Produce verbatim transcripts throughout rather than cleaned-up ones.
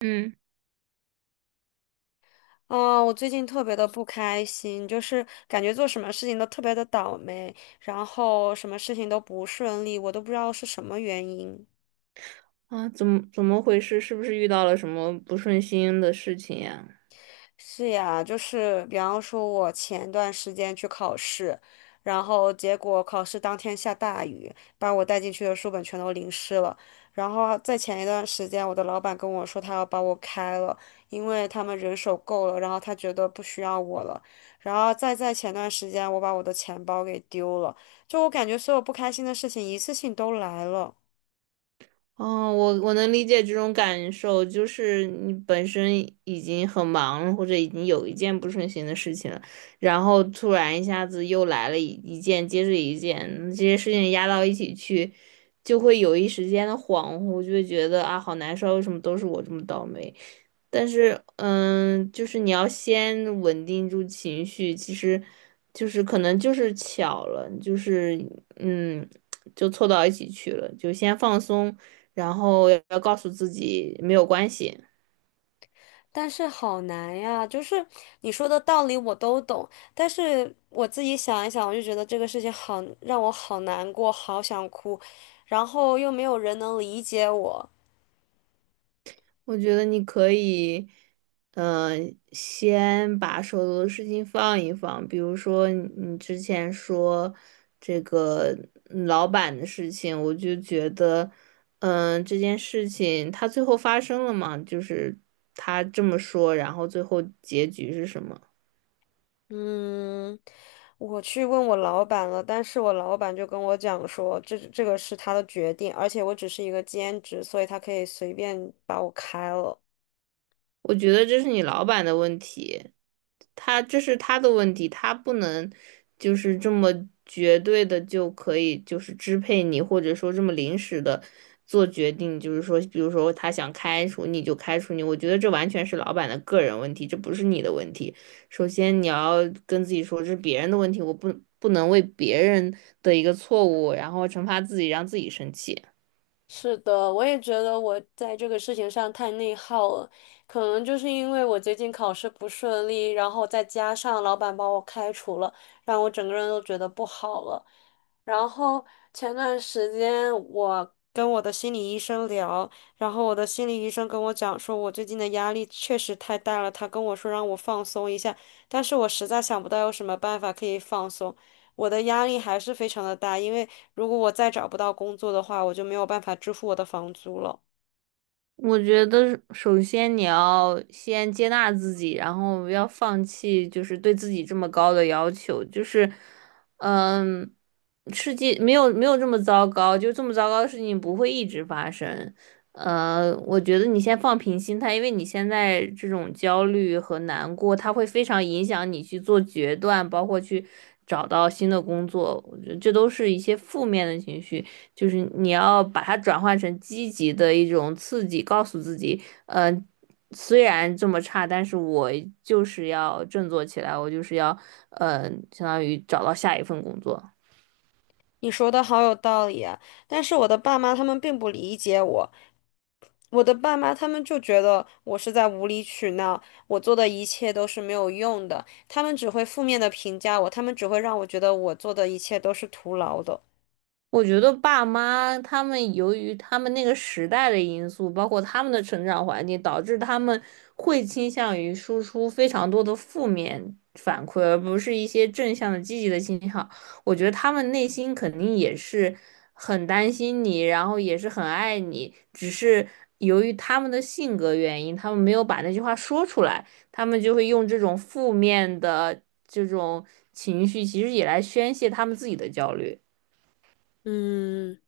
嗯。啊，我最近特别的不开心，就是感觉做什么事情都特别的倒霉，然后什么事情都不顺利，我都不知道是什么原因。啊，怎么怎么回事？是不是遇到了什么不顺心的事情呀？是呀，就是比方说，我前段时间去考试，然后结果考试当天下大雨，把我带进去的书本全都淋湿了。然后在前一段时间，我的老板跟我说他要把我开了，因为他们人手够了，然后他觉得不需要我了。然后再在前段时间，我把我的钱包给丢了，就我感觉所有不开心的事情一次性都来了。哦，我我能理解这种感受，就是你本身已经很忙了或者已经有一件不顺心的事情了，然后突然一下子又来了一一件接着一件，这些事情压到一起去，就会有一时间的恍惚，就会觉得啊，好难受，为什么都是我这么倒霉？但是，嗯，就是你要先稳定住情绪，其实就是可能就是巧了，就是嗯，就凑到一起去了，就先放松，然后要要告诉自己没有关系。但是好难呀，就是你说的道理我都懂，但是我自己想一想，我就觉得这个事情好，让我好难过，好想哭，然后又没有人能理解我。我觉得你可以，嗯、先把手头的事情放一放，比如说你你之前说这个嗯老板的事情，我就觉得，嗯、这件事情它最后发生了嘛，就是他这么说，然后最后结局是什么？嗯，我去问我老板了，但是我老板就跟我讲说，这这个是他的决定，而且我只是一个兼职，所以他可以随便把我开了。我觉得这是你老板的问题，他这是他的问题，他不能就是这么绝对的就可以就是支配你，或者说这么临时的做决定，就是说，比如说他想开除你就开除你，我觉得这完全是老板的个人问题，这不是你的问题。首先你要跟自己说，这是别人的问题，我不不能为别人的一个错误，然后惩罚自己，让自己生气。是的，我也觉得我在这个事情上太内耗了，可能就是因为我最近考试不顺利，然后再加上老板把我开除了，让我整个人都觉得不好了。然后前段时间我跟我的心理医生聊，然后我的心理医生跟我讲说，我最近的压力确实太大了，他跟我说让我放松一下，但是我实在想不到有什么办法可以放松。我的压力还是非常的大，因为如果我再找不到工作的话，我就没有办法支付我的房租了。我觉得首先你要先接纳自己，然后要放弃就是对自己这么高的要求，就是，嗯，世界没有没有这么糟糕，就这么糟糕的事情不会一直发生。呃，我觉得你先放平心态，因为你现在这种焦虑和难过，它会非常影响你去做决断，包括去找到新的工作，我觉得这都是一些负面的情绪。就是你要把它转换成积极的一种刺激，告诉自己，嗯、虽然这么差，但是我就是要振作起来，我就是要，嗯、相当于找到下一份工作。你说的好有道理啊，但是我的爸妈他们并不理解我，我的爸妈他们就觉得我是在无理取闹，我做的一切都是没有用的，他们只会负面的评价我，他们只会让我觉得我做的一切都是徒劳的。我觉得爸妈他们由于他们那个时代的因素，包括他们的成长环境，导致他们会倾向于输出非常多的负面反馈，而不是一些正向的、积极的信号。我觉得他们内心肯定也是很担心你，然后也是很爱你，只是由于他们的性格原因，他们没有把那句话说出来，他们就会用这种负面的这种情绪，其实也来宣泄他们自己的焦虑。嗯。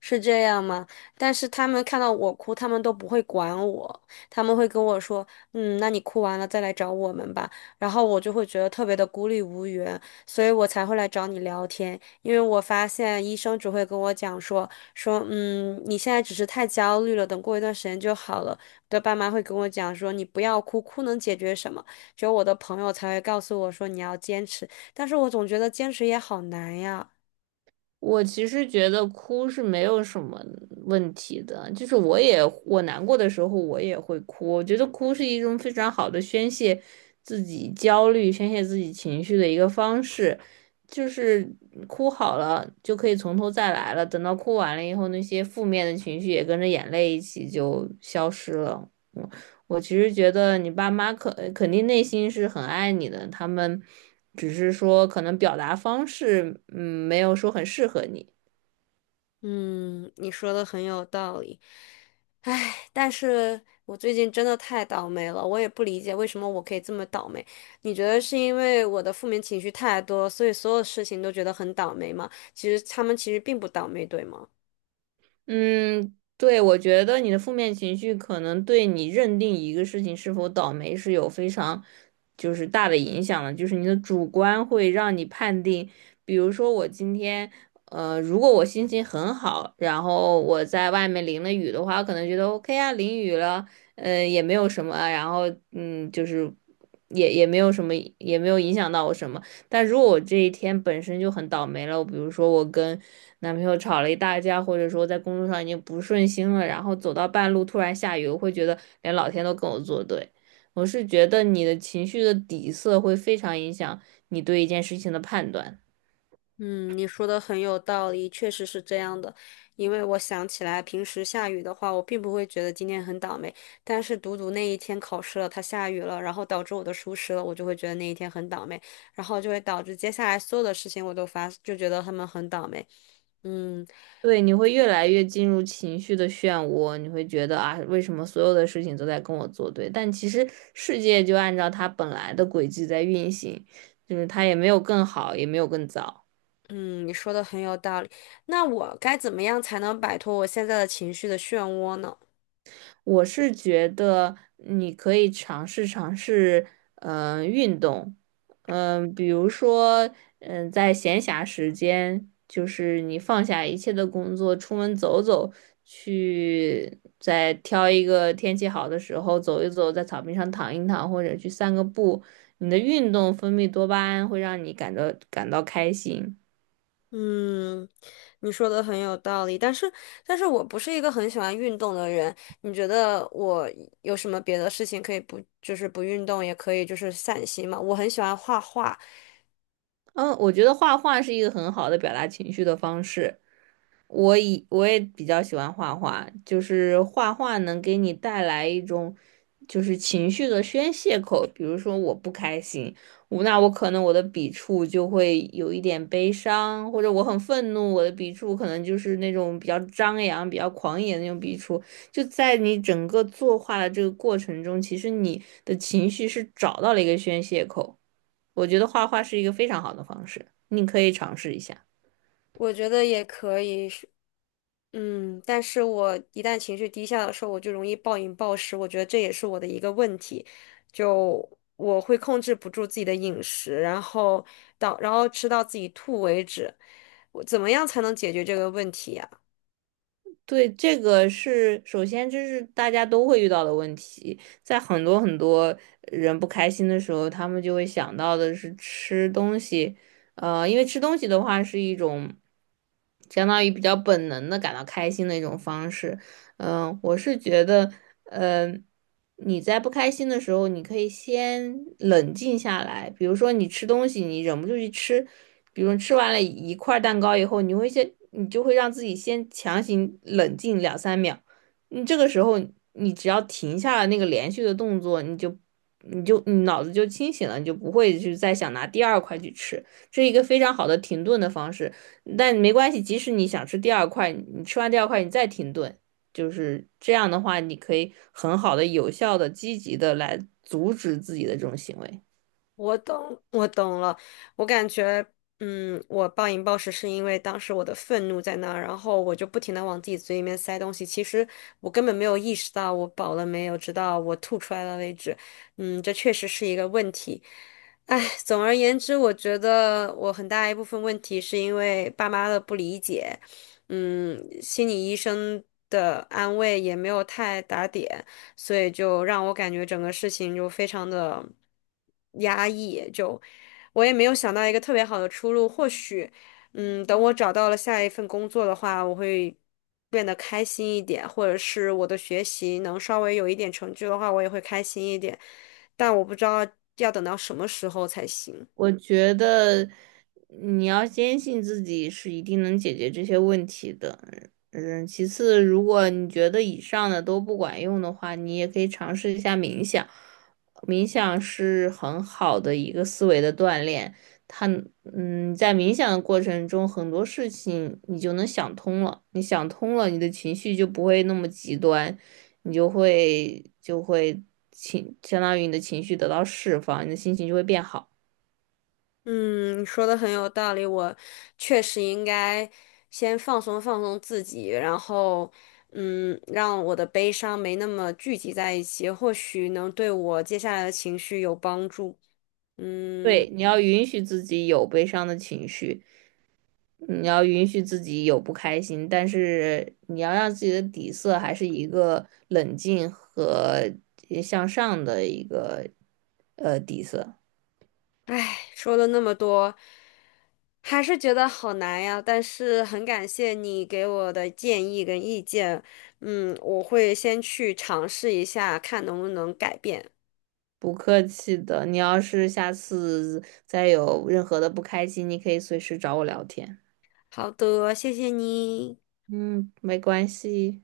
是这样吗？但是他们看到我哭，他们都不会管我，他们会跟我说：“嗯，那你哭完了再来找我们吧。”然后我就会觉得特别的孤立无援，所以我才会来找你聊天。因为我发现医生只会跟我讲说说，嗯，你现在只是太焦虑了，等过一段时间就好了。我的爸妈会跟我讲说，你不要哭，哭能解决什么？只有我的朋友才会告诉我说你要坚持，但是我总觉得坚持也好难呀。我其实觉得哭是没有什么问题的，就是我也我难过的时候我也会哭，我觉得哭是一种非常好的宣泄自己焦虑、宣泄自己情绪的一个方式，就是哭好了就可以从头再来了，等到哭完了以后，那些负面的情绪也跟着眼泪一起就消失了。嗯，我其实觉得你爸妈肯肯定内心是很爱你的，他们。只是说可能表达方式，嗯，没有说很适合你。嗯，你说的很有道理。唉，但是我最近真的太倒霉了，我也不理解为什么我可以这么倒霉。你觉得是因为我的负面情绪太多，所以所有事情都觉得很倒霉吗？其实他们其实并不倒霉，对吗？嗯，对，我觉得你的负面情绪可能对你认定一个事情是否倒霉是有非常就是大的影响的，就是你的主观会让你判定，比如说我今天。呃，如果我心情很好，然后我在外面淋了雨的话，我可能觉得 OK 啊，淋雨了，呃，也没有什么啊，然后嗯，就是也也没有什么，也没有影响到我什么。但如果我这一天本身就很倒霉了，比如说我跟男朋友吵了一大架，或者说在工作上已经不顺心了，然后走到半路突然下雨，我会觉得连老天都跟我作对。我是觉得你的情绪的底色会非常影响你对一件事情的判断。嗯，你说的很有道理，确实是这样的。因为我想起来，平时下雨的话，我并不会觉得今天很倒霉，但是独独那一天考试了，它下雨了，然后导致我的疏失了，我就会觉得那一天很倒霉，然后就会导致接下来所有的事情我都发，就觉得他们很倒霉。嗯对，你会越来越进入情绪的漩涡，你会觉得啊，为什么所有的事情都在跟我作对？但其实世界就按照它本来的轨迹在运行，就是它也没有更好，也没有更糟。嗯，你说的很有道理。那我该怎么样才能摆脱我现在的情绪的漩涡呢？我是觉得你可以尝试尝试，嗯、运动，嗯、比如说，嗯、在闲暇时间，就是你放下一切的工作，出门走走，去再挑一个天气好的时候走一走，在草坪上躺一躺，或者去散个步，你的运动分泌多巴胺会让你感到感到开心。嗯，你说的很有道理，但是，但是我不是一个很喜欢运动的人。你觉得我有什么别的事情可以不，就是不运动也可以，就是散心嘛？我很喜欢画画，嗯，我觉得画画是一个很好的表达情绪的方式。我以我也比较喜欢画画，就是画画能给你带来一种就是情绪的宣泄口。比如说我不开心，我那我可能我的笔触就会有一点悲伤，或者我很愤怒，我的笔触可能就是那种比较张扬、比较狂野的那种笔触。就在你整个作画的这个过程中，其实你的情绪是找到了一个宣泄口。我觉得画画是一个非常好的方式，你可以尝试一下。我觉得也可以是嗯，但是我一旦情绪低下的时候，我就容易暴饮暴食，我觉得这也是我的一个问题，就我会控制不住自己的饮食，然后到，然后吃到自己吐为止。我怎么样才能解决这个问题呀？对，这个是首先这是大家都会遇到的问题，在很多很多人不开心的时候，他们就会想到的是吃东西。呃，因为吃东西的话是一种相当于比较本能的感到开心的一种方式，嗯，我是觉得，嗯，你在不开心的时候，你可以先冷静下来。比如说，你吃东西，你忍不住去吃，比如吃完了一块蛋糕以后，你会先，你就会让自己先强行冷静两三秒。你这个时候，你只要停下了那个连续的动作，你就，你就，你脑子就清醒了，你就不会去再想拿第二块去吃。这是一个非常好的停顿的方式。但没关系，即使你想吃第二块，你吃完第二块，你再停顿。就是这样的话，你可以很好的、有效的、积极的来阻止自己的这种行为。我懂，我懂了。我感觉，嗯，我暴饮暴食是因为当时我的愤怒在那儿，然后我就不停的往自己嘴里面塞东西。其实我根本没有意识到我饱了没有，直到我吐出来了为止。嗯，这确实是一个问题。唉，总而言之，我觉得我很大一部分问题是因为爸妈的不理解，嗯，心理医生的安慰也没有太打点。所以就让我感觉整个事情就非常的压抑，就我也没有想到一个特别好的出路。或许，嗯，等我找到了下一份工作的话，我会变得开心一点，或者是我的学习能稍微有一点成就的话，我也会开心一点。但我不知道要等到什么时候才行。我觉得你要坚信自己是一定能解决这些问题的。嗯，其次，如果你觉得以上的都不管用的话，你也可以尝试一下冥想。冥想是很好的一个思维的锻炼，它嗯，在冥想的过程中，很多事情你就能想通了。你想通了，你的情绪就不会那么极端，你就会就会情，相当于你的情绪得到释放，你的心情就会变好。嗯，你说的很有道理，我确实应该先放松放松自己，然后，嗯，让我的悲伤没那么聚集在一起，或许能对我接下来的情绪有帮助。嗯，对，你要允许自己有悲伤的情绪，你要允许自己有不开心，但是你要让自己的底色还是一个冷静和呃向上的一个呃底色。唉，说了那么多，还是觉得好难呀，但是很感谢你给我的建议跟意见，嗯，我会先去尝试一下，看能不能改变。不客气的，你要是下次再有任何的不开心，你可以随时找我聊天。好的，谢谢你。嗯，没关系。